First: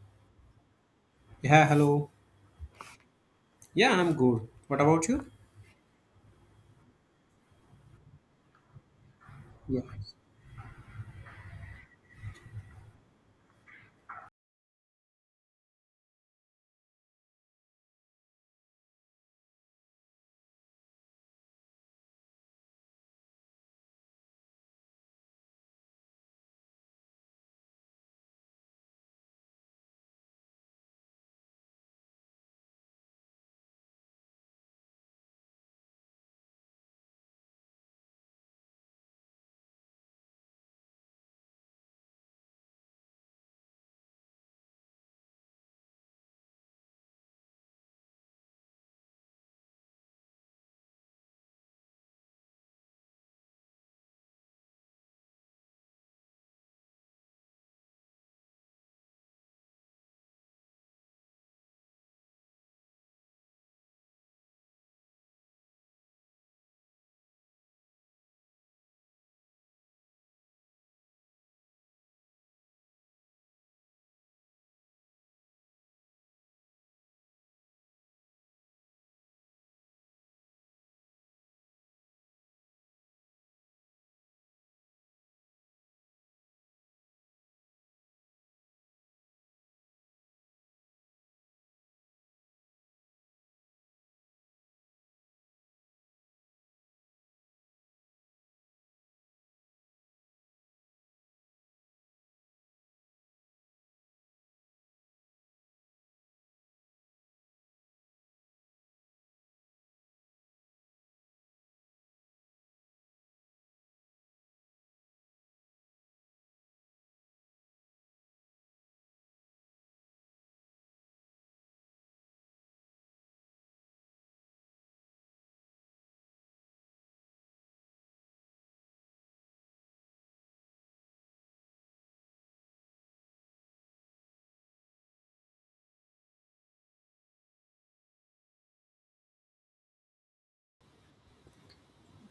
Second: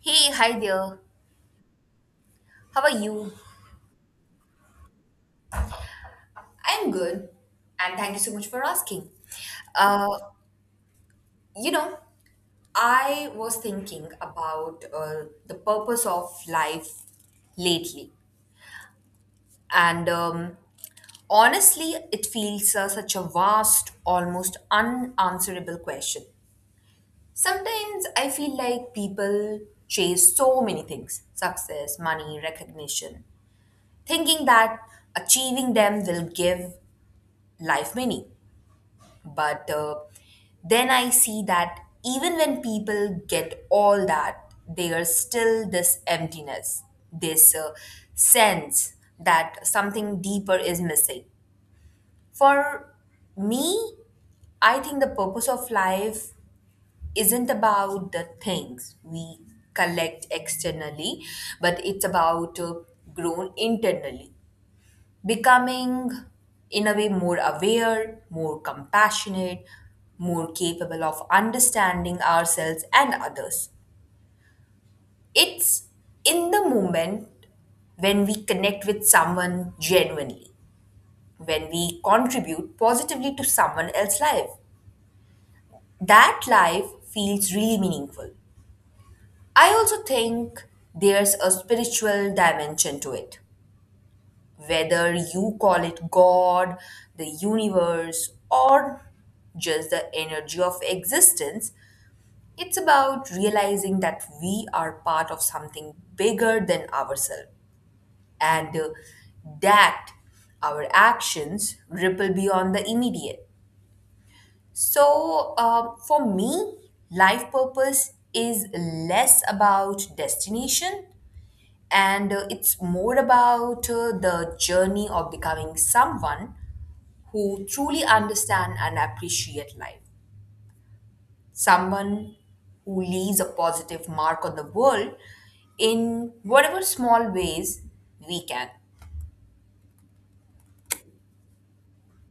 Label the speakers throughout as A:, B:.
A: Hey, hi there.
B: Yeah, hello.
A: How are you?
B: Yeah, I'm good. What about you?
A: I'm good, and thank you so much for asking.
B: Yeah.
A: Uh, you know, I was thinking about the purpose of life lately, and honestly, it feels such a vast, almost unanswerable question. Sometimes I feel like people chase so many things: success, money, recognition, thinking that achieving them will give life meaning. But then I see that even when people get all that, there's still this emptiness, this sense that something deeper is missing. For me, I think the purpose of life isn't about the things we collect externally, but it's about grown internally, becoming, in a way, more aware, more compassionate, more capable of understanding ourselves and others. It's in the moment when we connect with someone genuinely, when we contribute positively to someone else's life. That life feels really meaningful. I also think there's a spiritual dimension to it, whether you call it God, the universe, or just the energy of existence. It's about realizing that we are part of something bigger than ourselves, and that our actions ripple beyond the immediate. So, for me, life purpose is less about destination, and it's more about the journey of becoming someone who truly understand and appreciate life. Someone who leaves a positive mark on the world in whatever small ways we can.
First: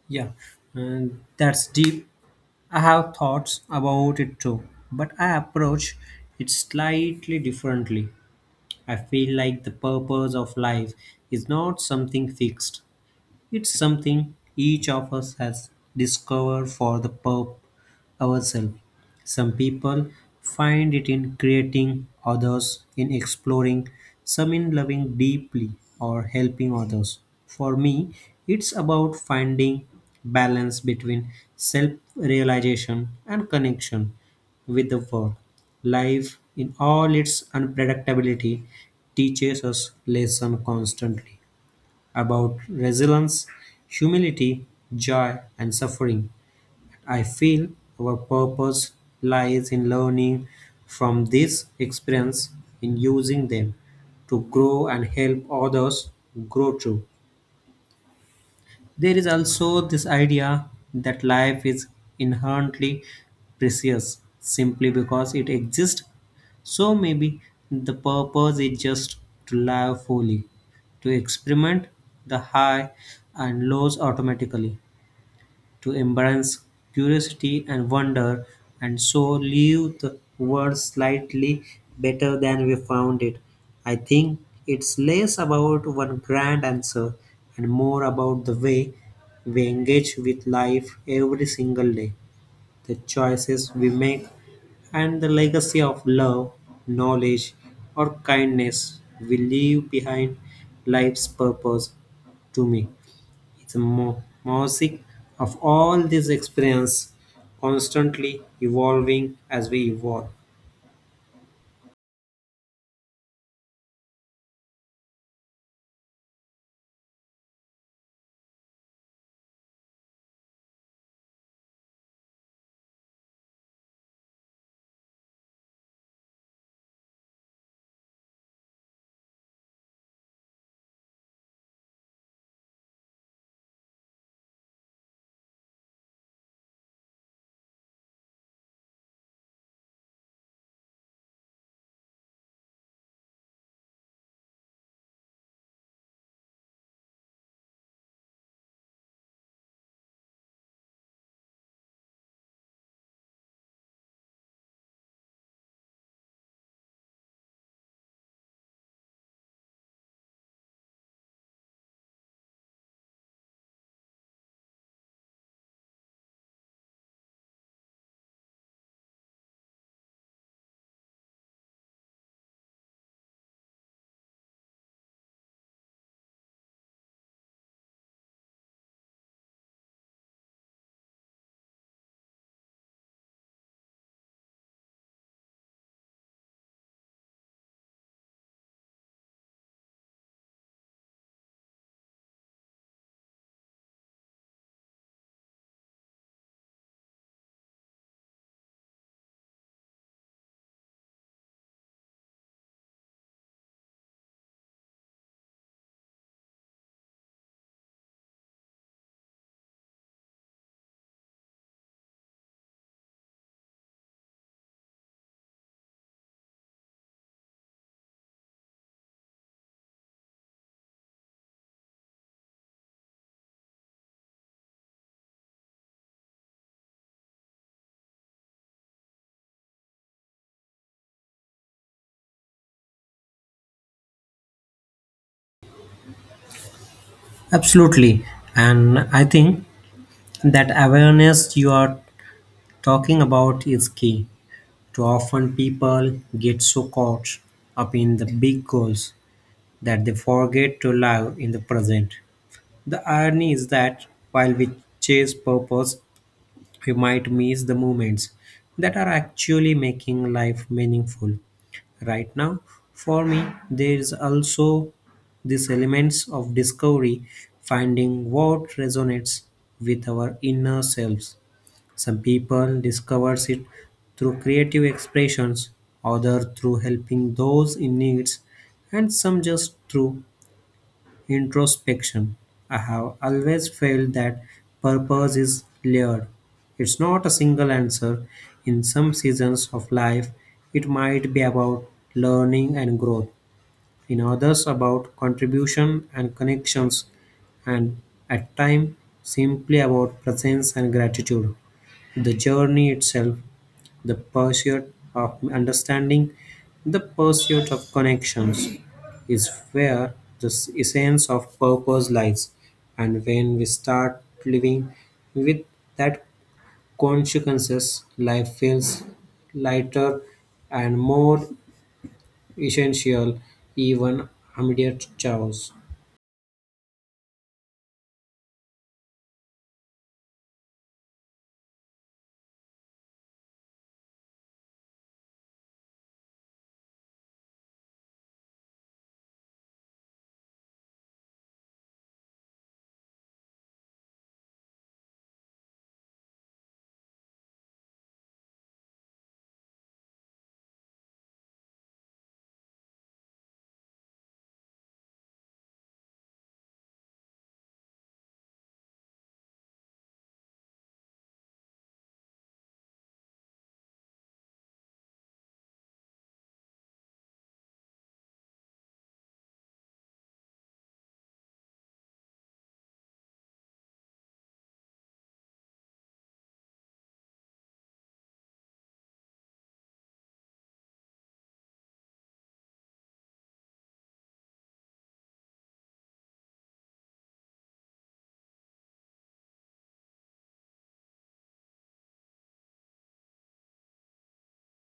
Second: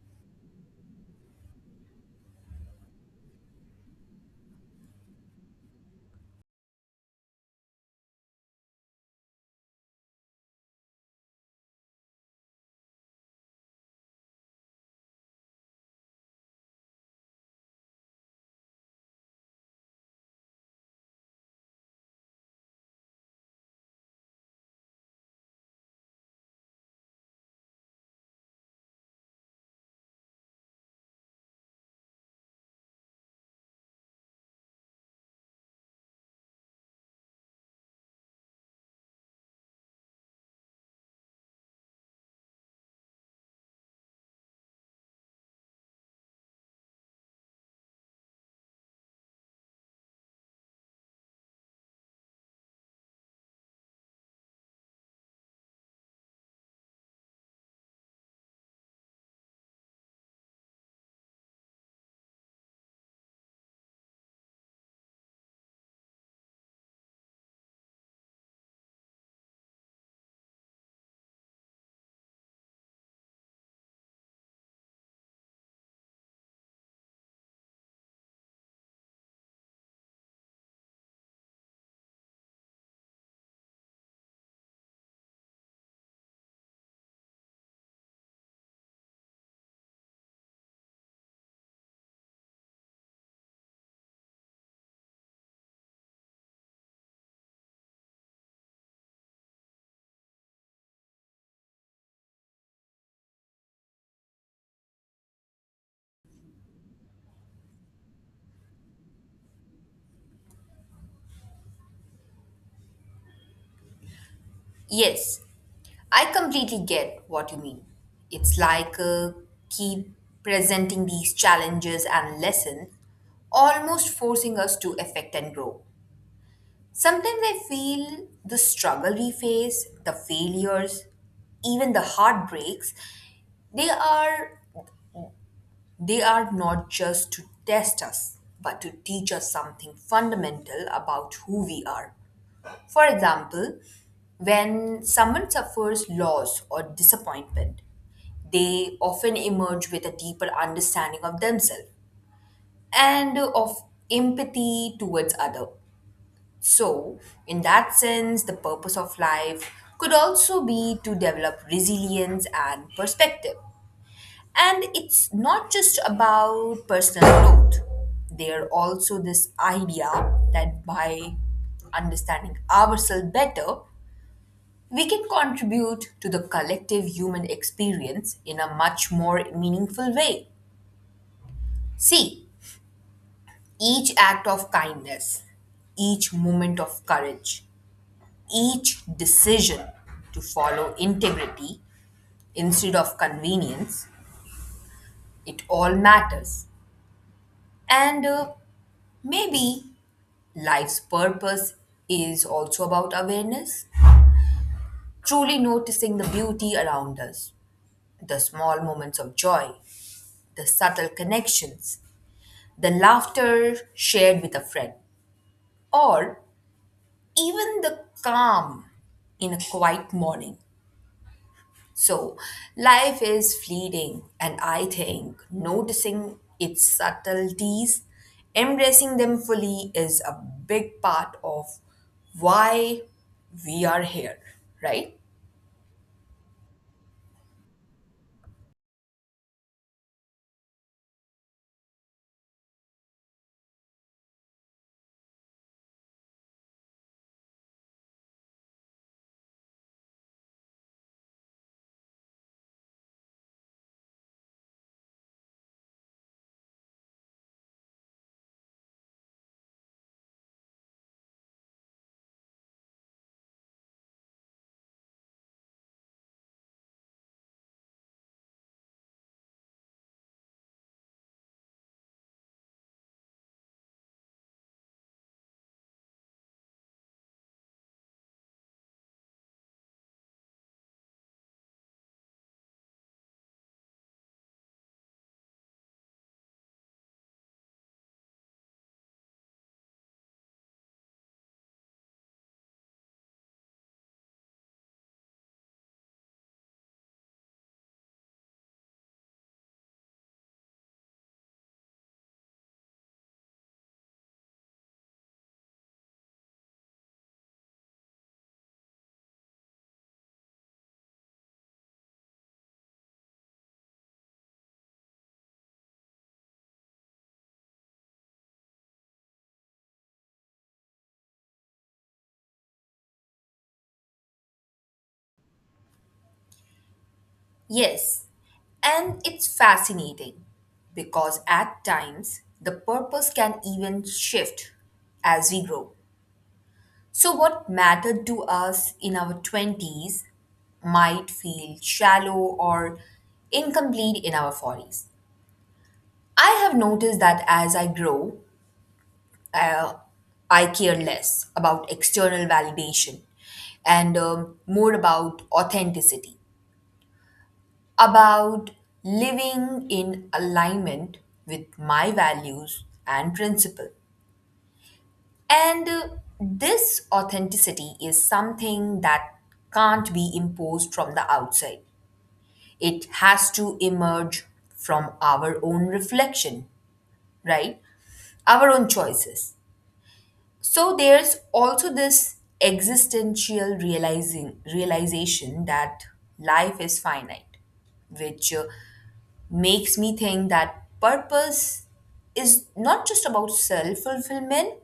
B: Yeah, and that's deep. I have thoughts about it too, but I approach it slightly differently. I feel like the purpose of life is not something fixed, it's something each of us has discovered for the ourselves. Some people find it in creating, others in exploring, some in loving deeply or helping others. For me, it's about finding balance between self-realization and connection with the world. Life in all its unpredictability teaches us lesson constantly about resilience, humility, joy and suffering. I feel our purpose lies in learning from this experience, in using them to grow and help others grow too. There is also this idea that life is inherently precious simply because it exists. So maybe the purpose is just to live fully, to experiment the high and lows automatically to embrace curiosity and wonder, and so leave the world slightly better than we found it. I think it's less about one grand answer and more about the way we engage with life every single day, the choices we make, and the legacy of love, knowledge, or kindness we leave behind life's purpose to me. It's a mosaic of all these experiences, constantly evolving as we evolve.
A: Yes, I completely get what you mean. It's like, keep presenting these challenges and lessons, almost forcing us to affect and grow. Sometimes I feel the struggle we face, the failures, even the heartbreaks, they are they are not just to test us, but to teach us something fundamental about who we are. For example, when someone suffers loss or disappointment, they often emerge with a deeper understanding of themselves and of empathy towards other. So, in that sense, the purpose of life could also be to develop resilience and perspective. And it's not just about personal growth. There also this idea that by understanding ourselves better, we can contribute to the collective human experience in a much more meaningful way. See, each act of kindness, each moment of courage, each decision to follow integrity instead of convenience, it all matters. And maybe life's purpose is also about awareness, truly noticing the beauty around us, the small moments of joy, the subtle connections, the laughter shared with a friend, or even the calm in a quiet morning. So, life is fleeting, and I think noticing its subtleties, embracing them fully, is a big part of why we are here, right?
B: Absolutely. And I think that awareness you are talking about is key. Too often people get so caught up in the big goals that they forget to live in the present. The irony is that while we chase purpose, we might miss the moments that are actually making life meaningful. Right now, for me, there is also this elements of discovery, finding what resonates with our inner selves. Some people discovers it through creative expressions, other through helping those in needs, and some just through introspection. I have always felt that purpose is layered. It's not a single answer. In some seasons of life, it might be about learning and growth, in others, about contribution and connections, and at times, simply about presence and gratitude. The journey itself, the pursuit of understanding, the pursuit of connections is where the essence of purpose lies. And when we start living with that consequences, life feels lighter and more essential even amid chaos.
A: Yes, and it's fascinating because at times the purpose can even shift as we grow. So, what mattered to us in our 20s might feel shallow or incomplete in our 40s. I have noticed that as I grow, uh, I care less about external validation, and more about authenticity, about living in alignment with my values and principle. And this authenticity is something that can't be imposed from the outside. It has to emerge from our own reflection, right? Our own choices. So there's also this existential realizing realization that life is finite, which makes me think that purpose is not just about self fulfillment,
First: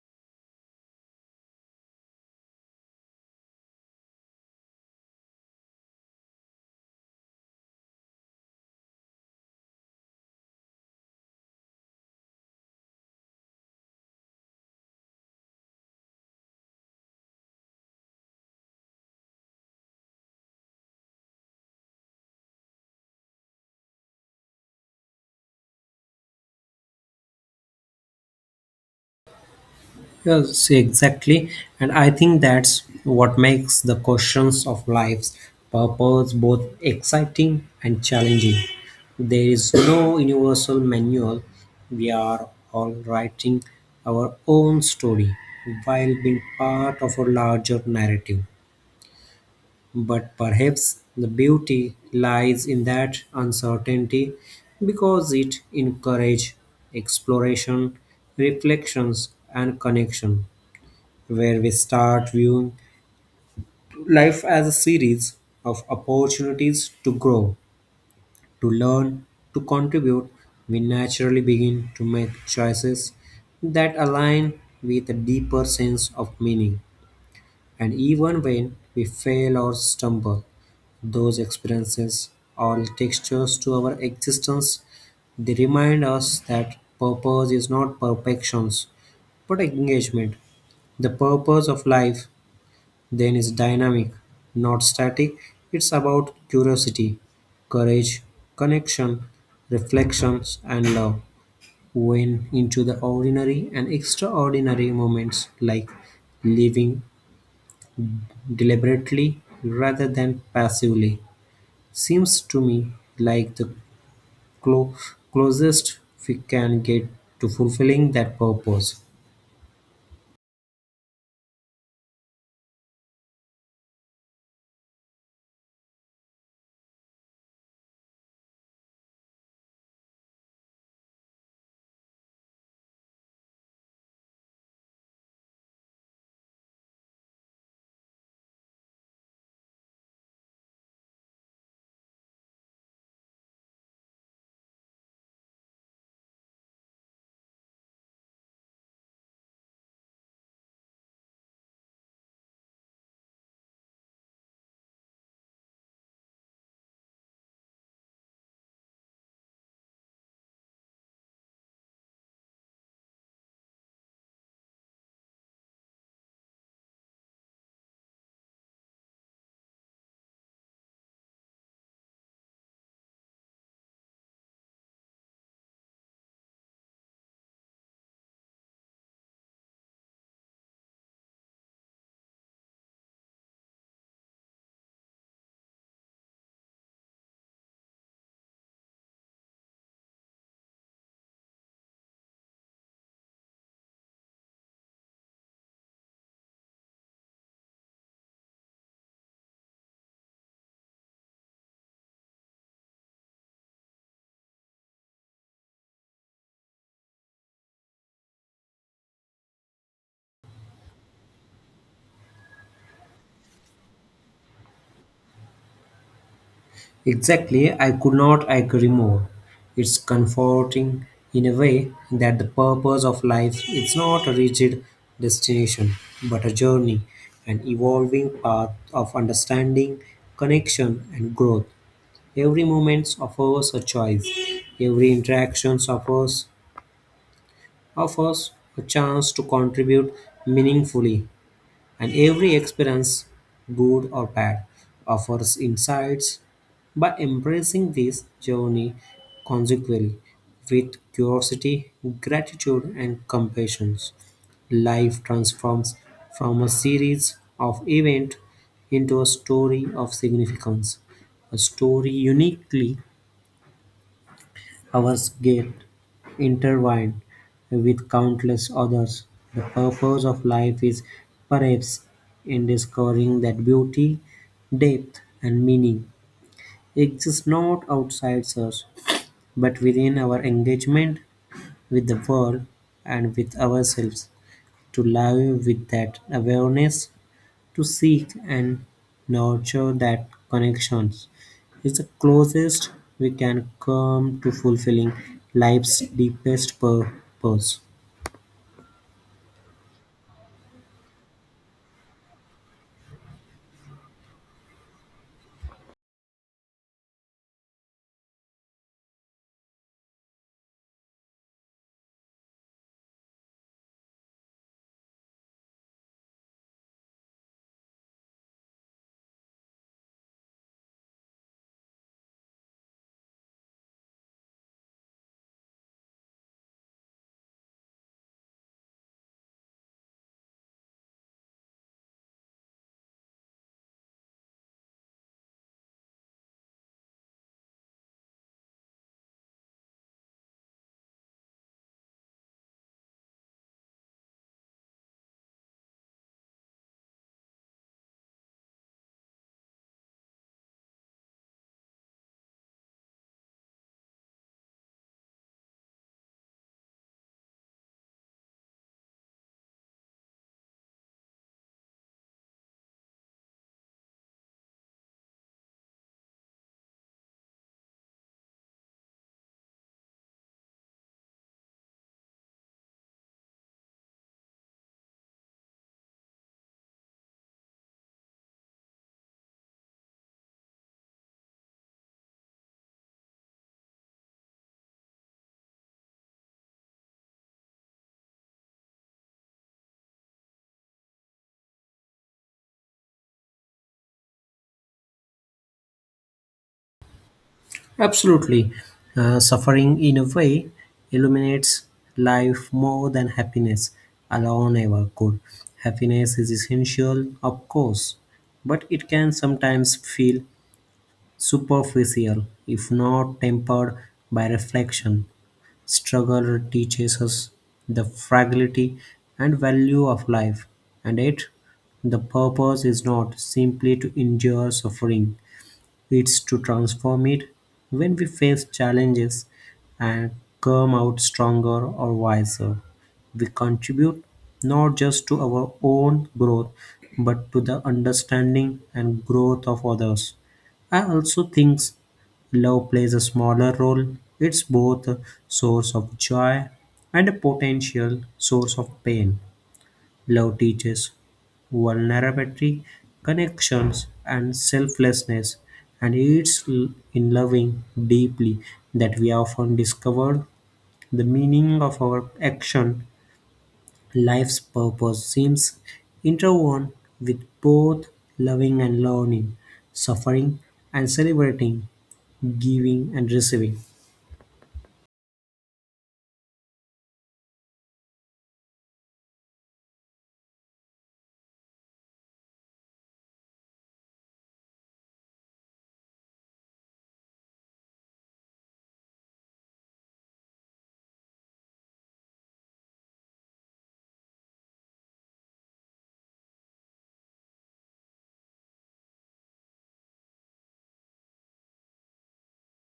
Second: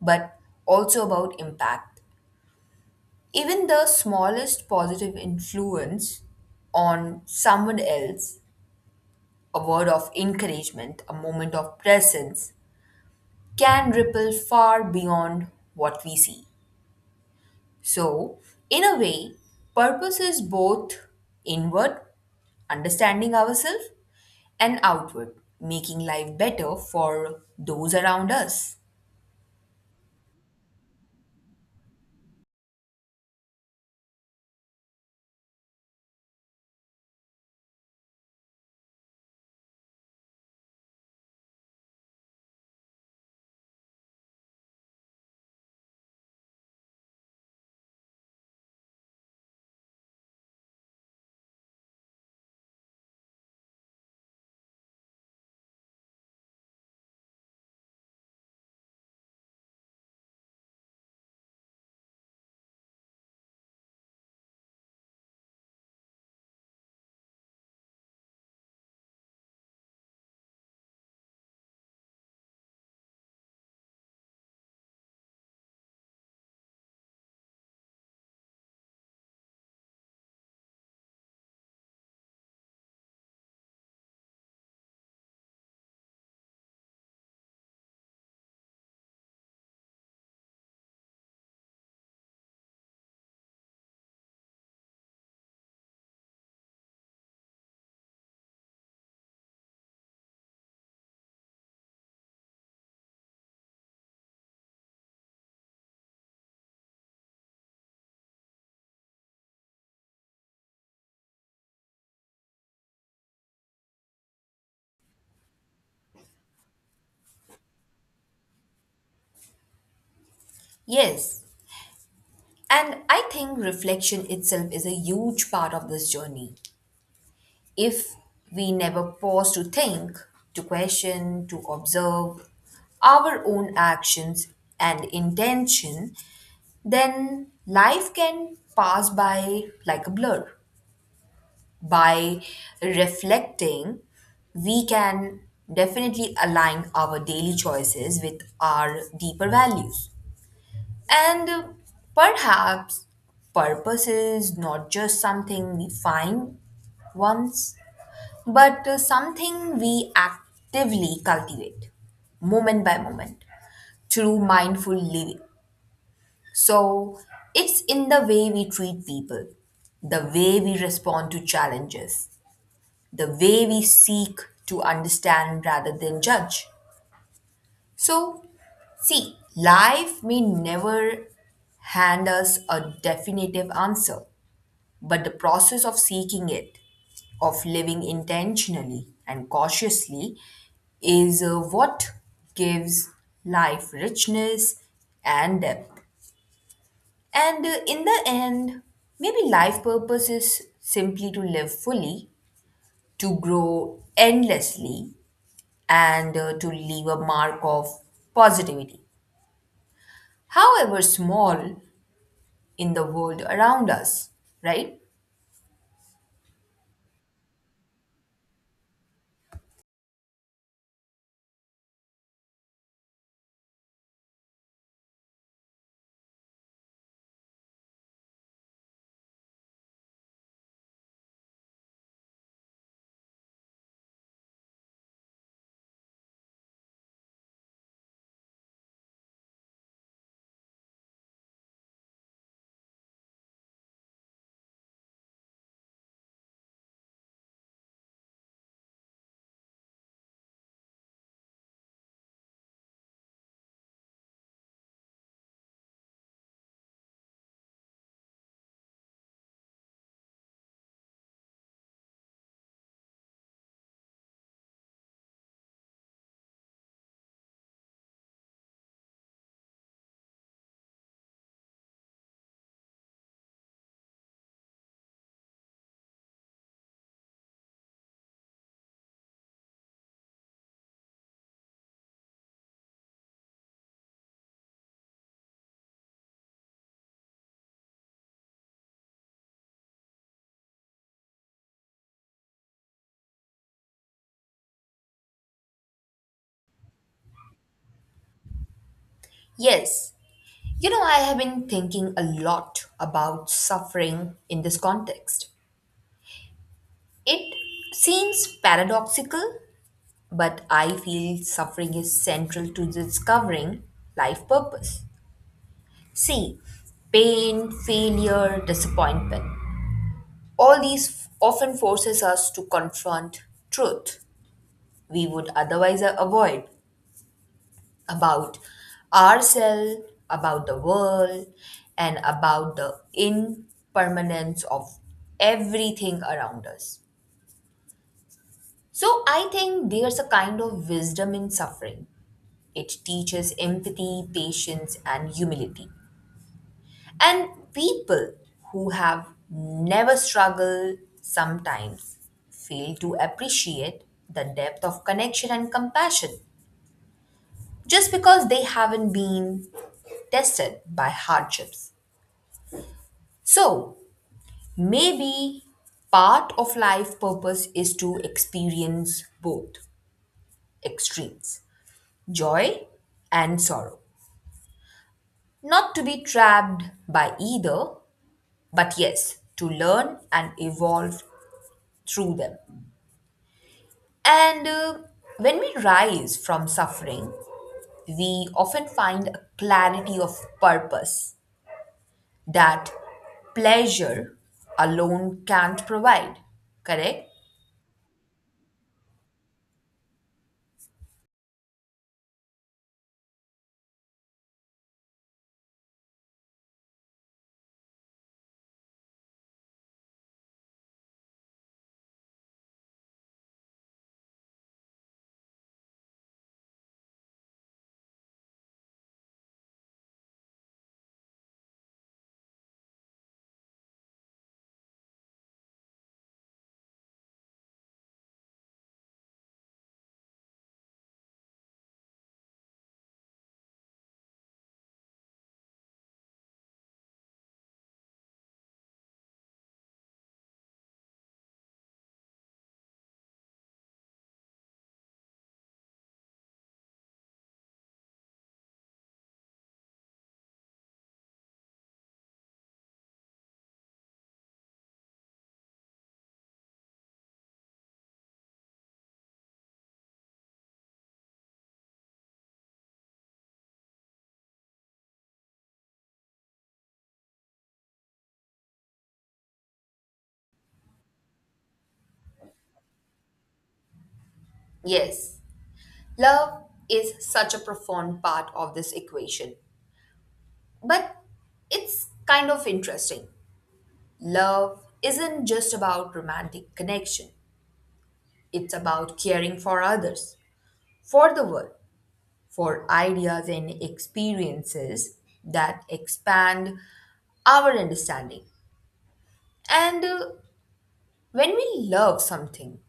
A: but also about impact. Even the smallest positive influence on someone else, a word of encouragement, a moment of presence, can ripple far beyond what we see. So, in a way, purpose is both inward, understanding ourselves, and outward, making life better for those around us.
B: Yes, exactly. And I think that's what makes the questions of life's purpose both exciting and challenging. There is no universal manual. We are all writing our own story while being part of a larger narrative. But perhaps the beauty lies in that uncertainty because it encourages exploration, reflections, and connection. Where we start viewing life as a series of opportunities to grow, to learn, to contribute, we naturally begin to make choices that align with a deeper sense of meaning. And even when we fail or stumble, those experiences are textures to our existence. They remind us that purpose is not perfections, but engagement. The purpose of life then is dynamic, not static. It's about curiosity, courage, connection, reflections, and love. When into the ordinary and extraordinary moments like living deliberately rather than passively seems to me like the clo- closest we can get to fulfilling that purpose.
A: Yes, and I think reflection itself is a huge part of this journey. If we never pause to think, to question, to observe our own actions and intention, then life can pass by like a blur. By reflecting, we can definitely align our daily choices with our deeper values. And perhaps purpose is not just something we find once, but something we actively cultivate moment by moment through mindful living. So it's in the way we treat people, the way we respond to challenges, the way we seek to understand rather than judge. So, see, life may never hand us a definitive answer, but the process of seeking it, of living intentionally and cautiously, is what gives life richness and depth. And in the end, maybe life purpose is simply to live fully, to grow endlessly, and to leave a mark of positivity, however small, in the world around us, right?
B: Exactly, I could not agree more. It's comforting in a way that the purpose of life is not a rigid destination, but a journey, an evolving path of understanding, connection, and growth. Every moment offers a choice, every interaction offers a chance to contribute meaningfully, and every experience, good or bad, offers insights. By embracing this journey consequently with curiosity, gratitude, and compassion, life transforms from a series of events into a story of significance, a story uniquely Our's get intertwined with countless others. The purpose of life is perhaps in discovering that beauty, depth, and meaning exist not outside us, but within our engagement with the world and with ourselves. To live with that awareness, to seek and nurture that connections is the closest we can come to fulfilling life's deepest purpose.
A: Yes, you know, I have been thinking a lot about suffering in this context. It seems paradoxical, but I feel suffering is central to discovering life purpose. See, pain, failure, disappointment, all these often forces us to confront truth we would otherwise avoid, about ourselves, about the world, and about the impermanence of everything around us. So I think there's a kind of wisdom in suffering. It teaches empathy, patience, and humility. And people who have never struggled sometimes fail to appreciate the depth of connection and compassion just because they haven't been tested by hardships. So maybe part of life purpose is to experience both extremes, joy and sorrow. Not to be trapped by either, but yes, to learn and evolve through them. And when we rise from suffering, we often find a clarity of purpose that pleasure alone can't provide. Correct?
B: Absolutely. Suffering, in a way, illuminates life more than happiness alone ever could. Happiness is essential, of course, but it can sometimes feel superficial if not tempered by reflection. Struggle teaches us the fragility and value of life, and it, the purpose is not simply to endure suffering, it's to transform it when we face challenges and come out stronger or wiser. We contribute not just to our own growth but to the understanding and growth of others. I also think love plays a smaller role. It's both a source of joy and a potential source of pain. Love teaches vulnerability, connections, and selflessness, and it's in loving deeply that we often discover the meaning of our action. Life's purpose seems interwoven with both loving and learning, suffering and celebrating, giving and receiving.
A: Yes. Love is such a profound part of this equation, but it's kind of interesting. Love isn't just about romantic connection, it's about caring for others, for the world, for ideas and experiences that expand our understanding. And when we love something,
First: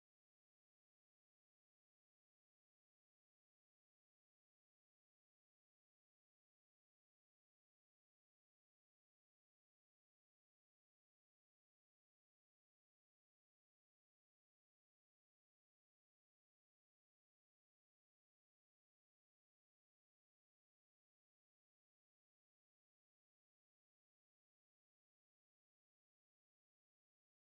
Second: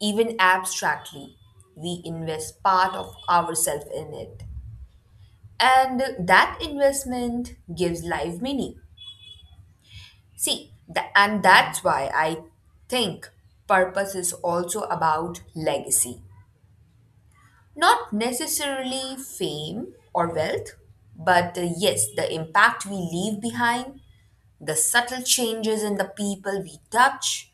A: even abstractly, we invest part of ourselves in it. And that investment gives life meaning. See, and that's why I think purpose is also about legacy. Not necessarily fame or wealth, but yes, the impact we leave behind, the subtle changes in the people we touch,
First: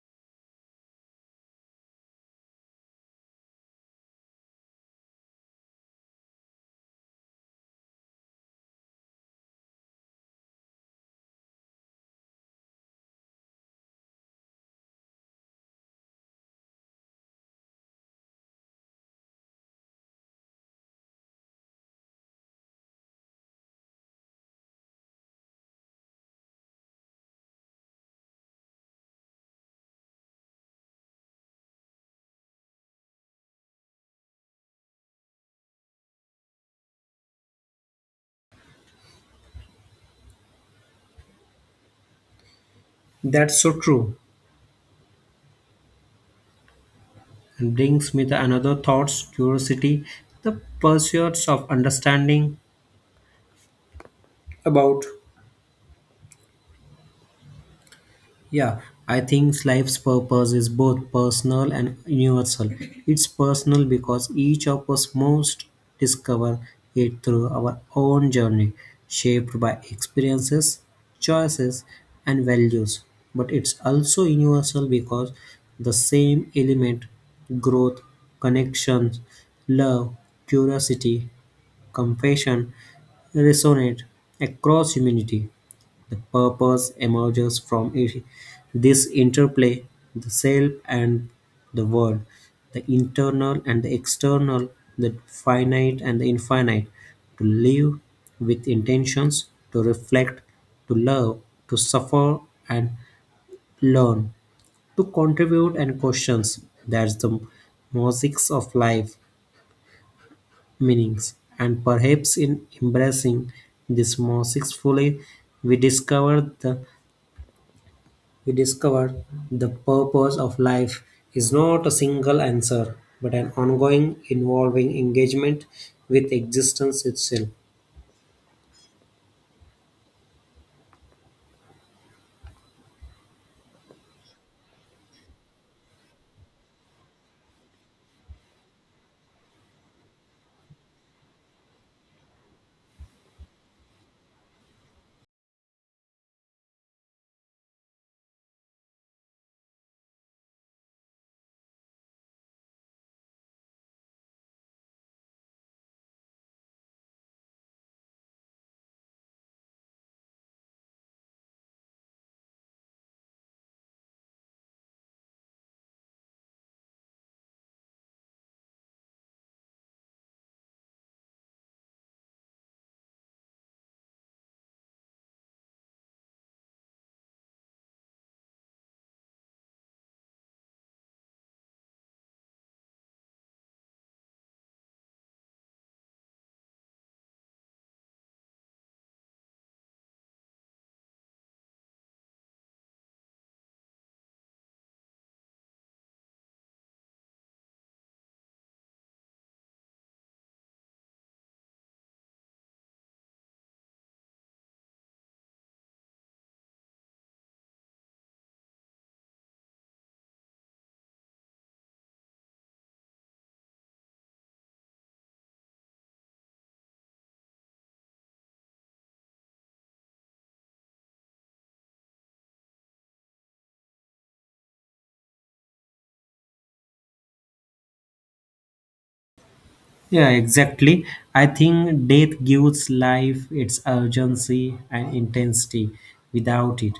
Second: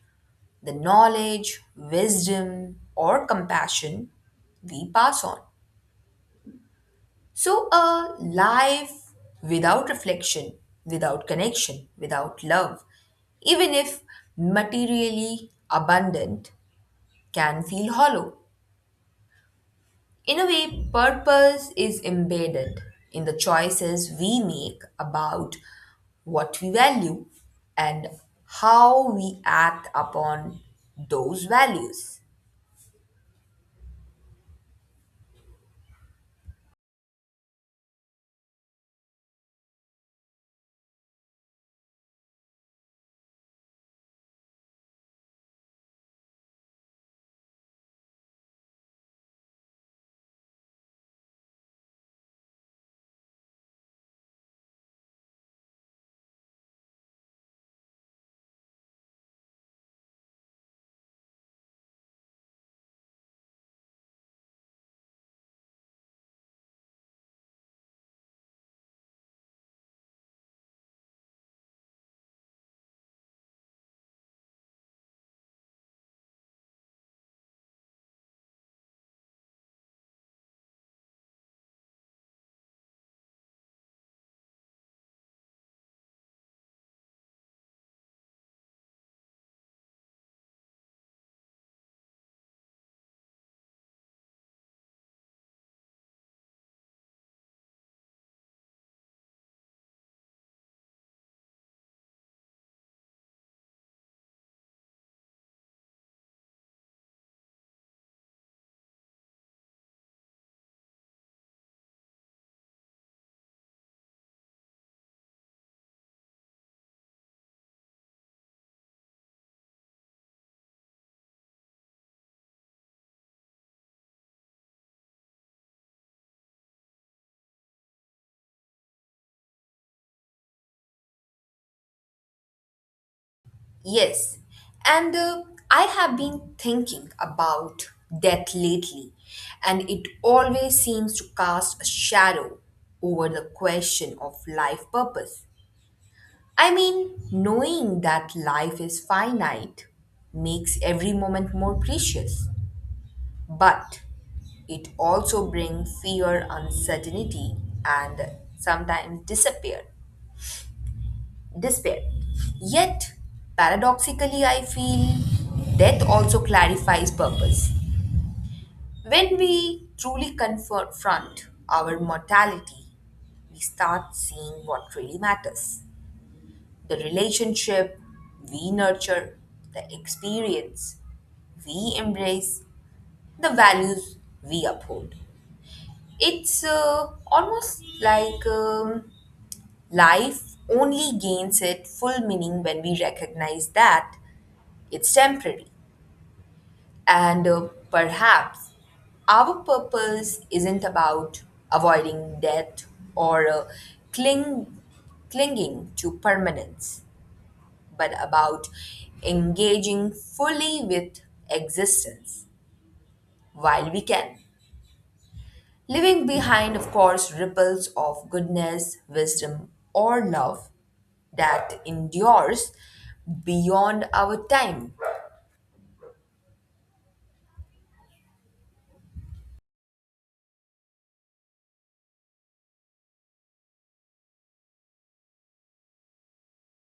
A: the knowledge, wisdom, or compassion we pass on. So, a life without reflection, without connection, without love, even if materially abundant, can feel hollow. In a way, purpose is embedded in the choices we make about what we value and how we act upon those values.
B: That's so true. And brings me to another thoughts, curiosity, the pursuits of understanding about. Yeah, I think life's purpose is both personal and universal. It's personal because each of us must discover it through our own journey, shaped by experiences, choices, and values. But it's also universal because the same element growth, connections, love, curiosity, compassion resonate across humanity. The purpose emerges from this interplay, the self and the world, the internal and the external, the finite and the infinite, to live with intentions, to reflect, to love, to suffer and learn, to contribute and questions. That's the mosaics of life meanings, and perhaps in embracing this mosaics fully, we discover the We discovered the purpose of life is not a single answer, but an ongoing, involving engagement with existence itself.
A: Yes, and I have been thinking about death lately, and it always seems to cast a shadow over the question of life purpose. I mean, knowing that life is finite makes every moment more precious, but it also brings fear, uncertainty, and sometimes disappear. Despair. Yet, paradoxically, I feel death also clarifies purpose. When we truly confront our mortality, we start seeing what really matters: the relationship we nurture, the experience we embrace, the values we uphold. It's almost like, life only gains its full meaning when we recognize that it's temporary, and perhaps our purpose isn't about avoiding death or cling, clinging to permanence, but about engaging fully with existence while we can. Leaving behind, of course, ripples of goodness, wisdom, or love that endures beyond our time.
B: Yeah, exactly. I think death gives life its urgency and intensity. Without it,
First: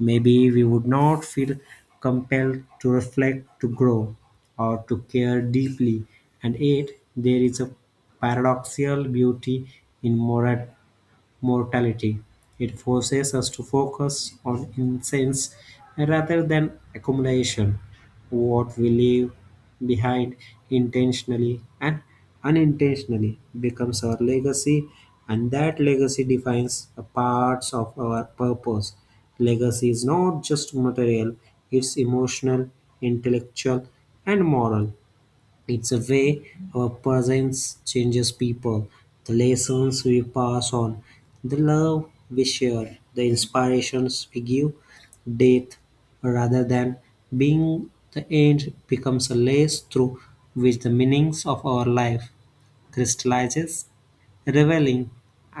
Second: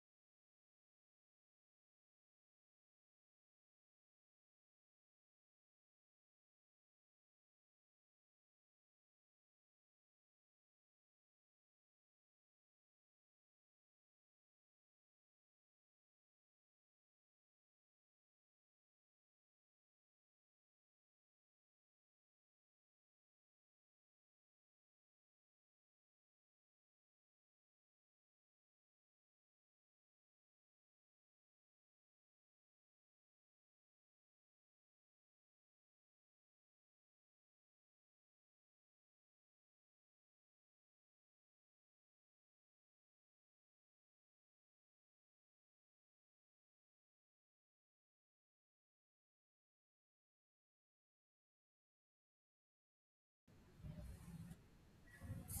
B: maybe we would not feel compelled to reflect, to grow, or to care deeply. And yet, there is a paradoxical beauty in mortality. It forces us to focus on essence rather than accumulation. What we leave behind intentionally and unintentionally becomes our legacy, and that legacy defines a parts of our purpose. Legacy is not just material, it's emotional, intellectual, and moral. It's a way our presence changes people, the lessons we pass on, the love we share, the inspirations we give. Death, rather than being the end, becomes a lens through which the meanings of our life crystallizes, revealing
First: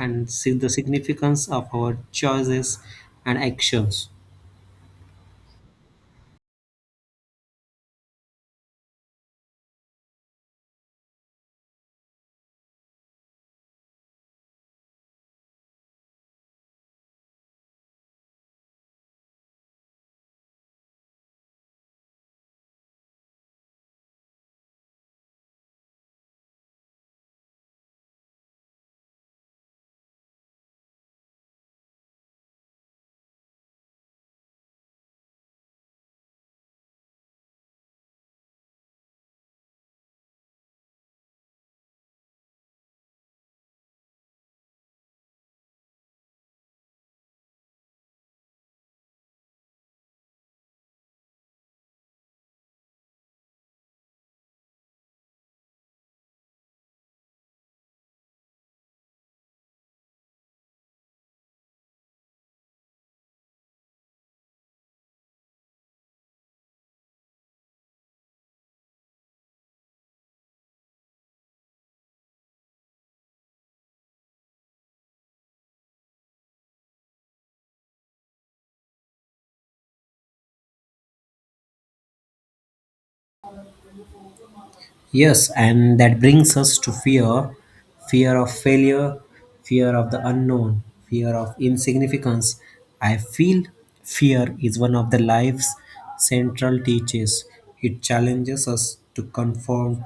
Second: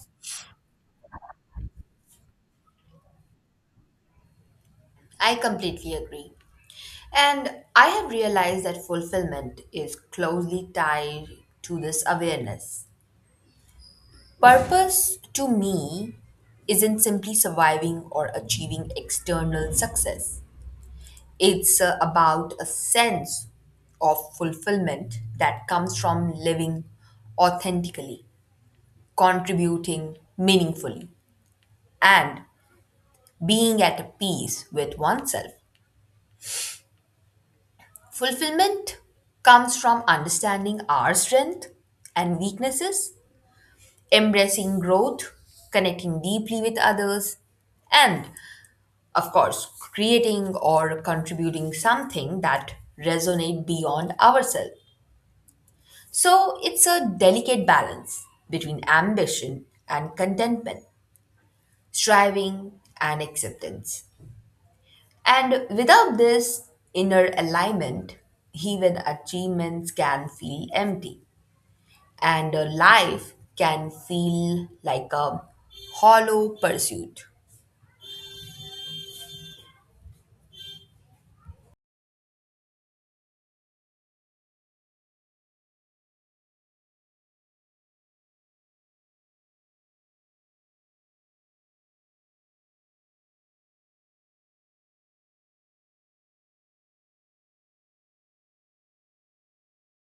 B: and see the significance of our choices and actions.
A: I completely agree. And I have realized that fulfillment is closely tied to this awareness. Purpose, to me, isn't simply surviving or achieving external success, it's about a sense of fulfillment that comes from living authentically, contributing meaningfully, and being at peace with oneself. Fulfillment comes from understanding our strength and weaknesses, embracing growth, connecting deeply with others, and, of course, creating or contributing something that resonate beyond ourselves. So, it's a delicate balance between ambition and contentment, striving and acceptance. And without this inner alignment, even achievements can feel empty, and life can feel like a hollow pursuit.
B: Yes, and that brings us to fear, fear of failure, fear of the unknown, fear of insignificance. I feel fear is one of the life's central teachers. It challenges us to confront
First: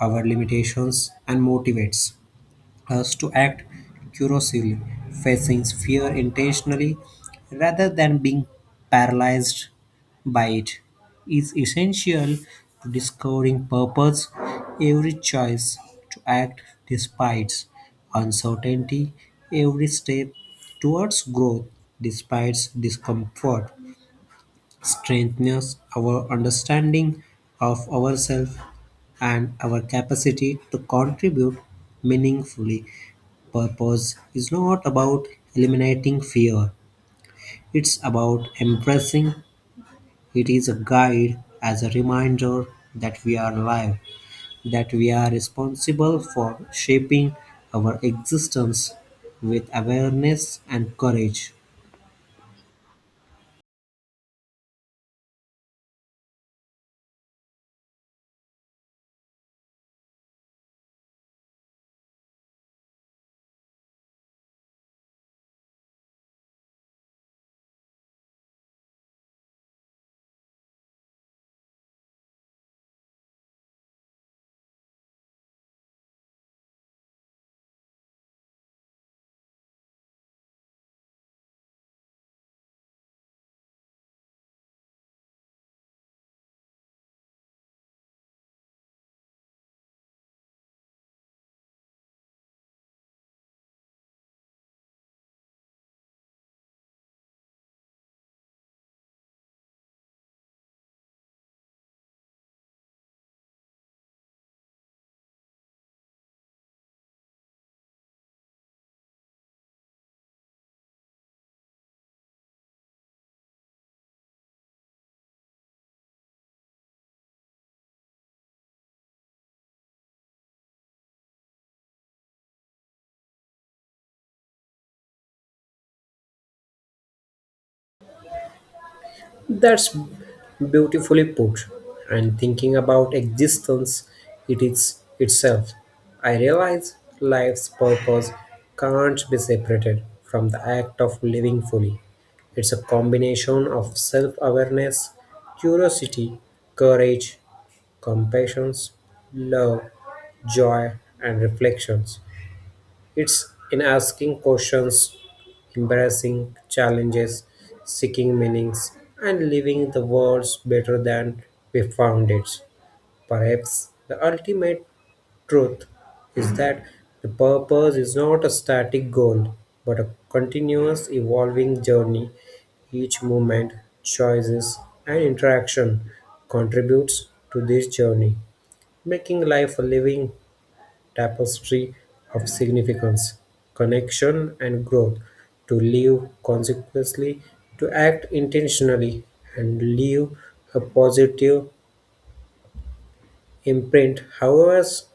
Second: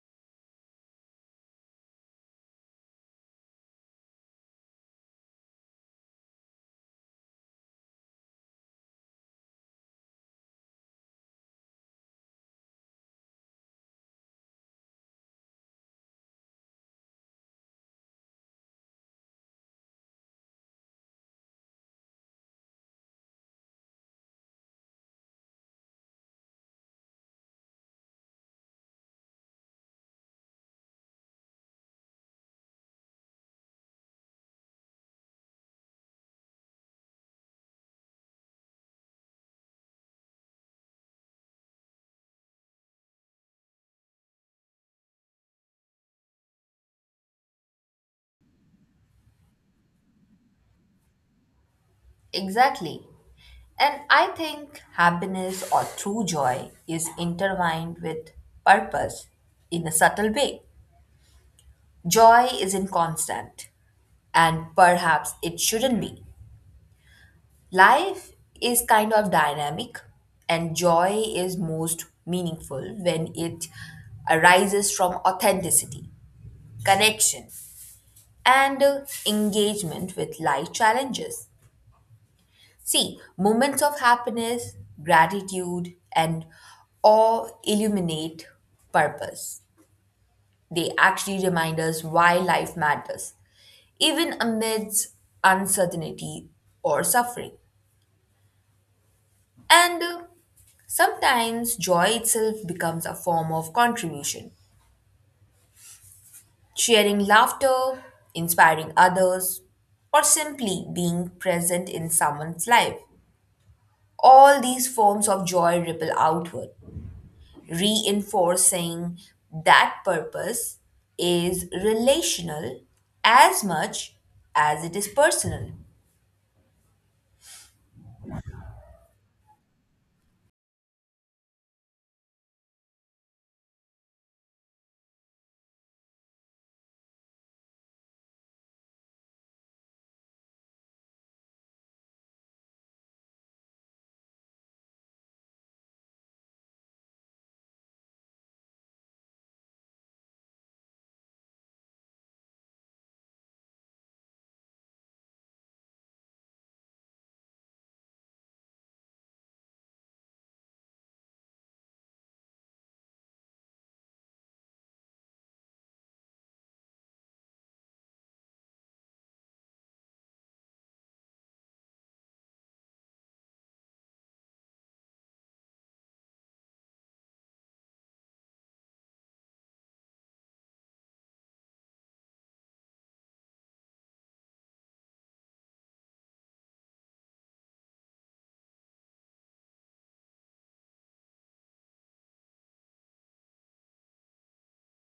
B: our limitations and motivates us to act curiously, facing fear intentionally rather than being paralyzed by it is essential to discovering purpose. Every choice to act despite uncertainty, every step towards growth despite discomfort, strengthens our understanding of ourselves and our capacity to contribute meaningfully. Purpose is not about eliminating fear, it's about embracing it is a guide as a reminder that we are alive, that we are responsible for shaping our existence with awareness and courage.
A: Exactly. And I think happiness or true joy is intertwined with purpose in a subtle way. Joy isn't constant, and perhaps it shouldn't be. Life is kind of dynamic, and joy is most meaningful when it arises from authenticity, connection, and engagement with life challenges. See, moments of happiness, gratitude, and awe illuminate purpose. They actually remind us why life matters, even amidst uncertainty or suffering. And sometimes joy itself becomes a form of contribution, sharing laughter, inspiring others, or simply being present in someone's life. All these forms of joy ripple outward, reinforcing that purpose is relational as much as it is personal.
B: That's beautifully put. And thinking about existence it is itself, I realize life's purpose can't be separated from the act of living fully. It's a combination of self awareness, curiosity, courage, compassion, love, joy, and reflections. It's in asking questions, embracing challenges, seeking meanings, and leaving the world better than we found it. Perhaps the ultimate truth is that the purpose is not a static goal, but a continuous evolving journey. Each movement, choices, and interaction contributes to this journey, making life a living tapestry of significance, connection, and growth, to live consequently, to act intentionally, and leave a positive imprint, however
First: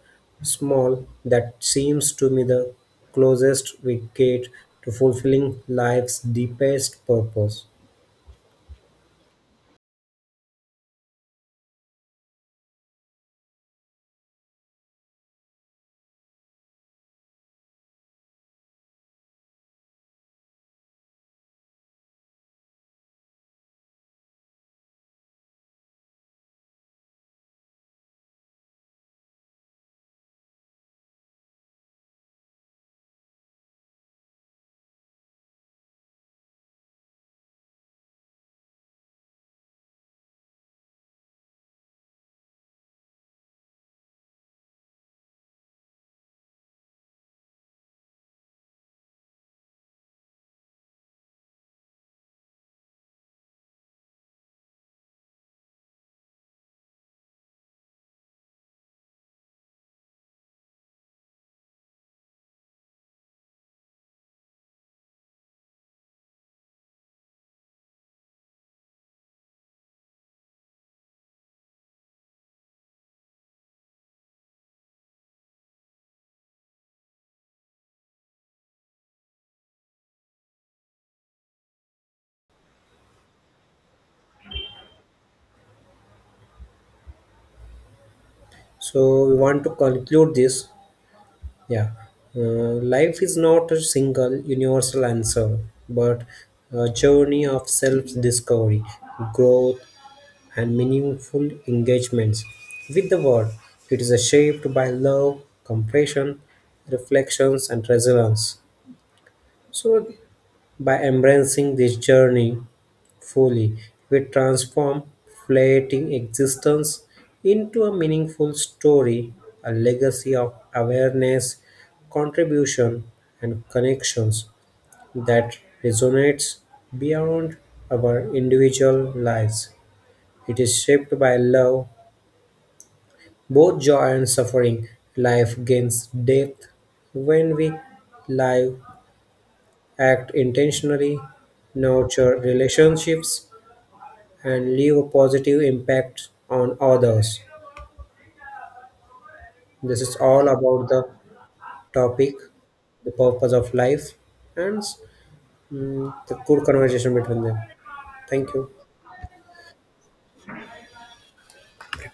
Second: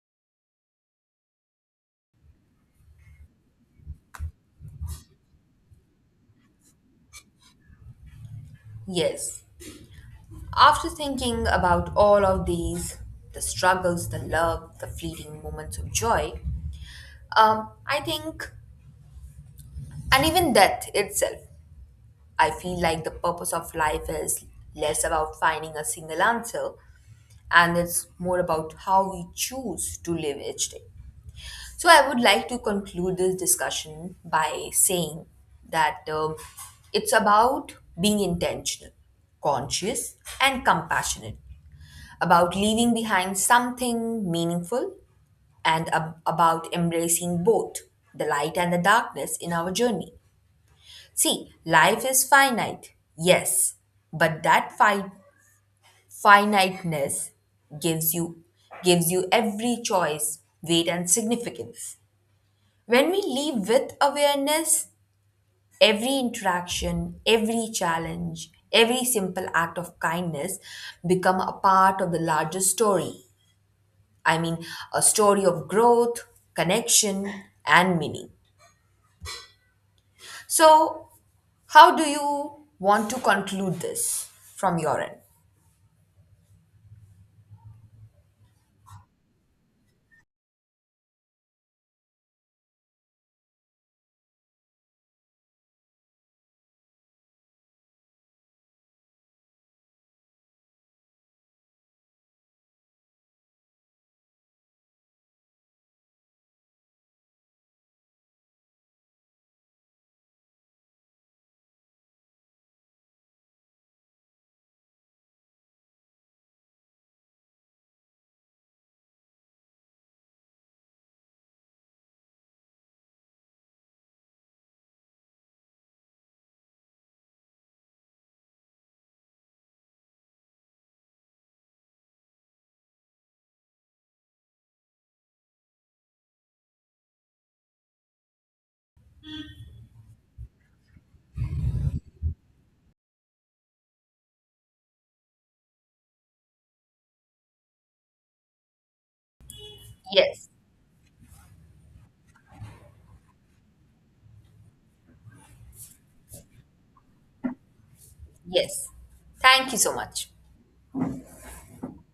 B: small, that seems to me the closest we get to fulfilling life's deepest purpose.
A: Yes, after thinking about all of these, the struggles, the love, the fleeting moments of joy, I think, and even death itself, I feel like the purpose of life is less about finding a single answer, and it's more about how we choose to live each day. So, I would like to conclude this discussion by saying that it's about being intentional, conscious, and compassionate, about leaving behind something meaningful, and about embracing both the light and the darkness in our journey. See, life is finite, yes, but that fight finiteness gives you gives you every choice weight and significance. When we live with awareness, every interaction, every challenge, every simple act of kindness become a part of the larger story. I mean, a story of growth, connection, and meaning. So, how do you want to conclude this from your end?
B: So, we want to conclude this. Yeah, life is not a single universal answer, but a journey of self discovery, growth, and meaningful engagements with the world. It is shaped by love, compassion, reflections, and resilience. So, by embracing this journey fully, we transform fleeting existence into a meaningful story, a legacy of awareness, contribution, and connections that resonates beyond our individual lives. It is shaped by love, both joy and suffering. Life gains depth when we live, act intentionally, nurture relationships, and leave a positive impact on others. This is all
A: Yes.
B: about the topic, the purpose of life, and mm, the good conversation between them. Thank you.
A: Yes, thank you so much.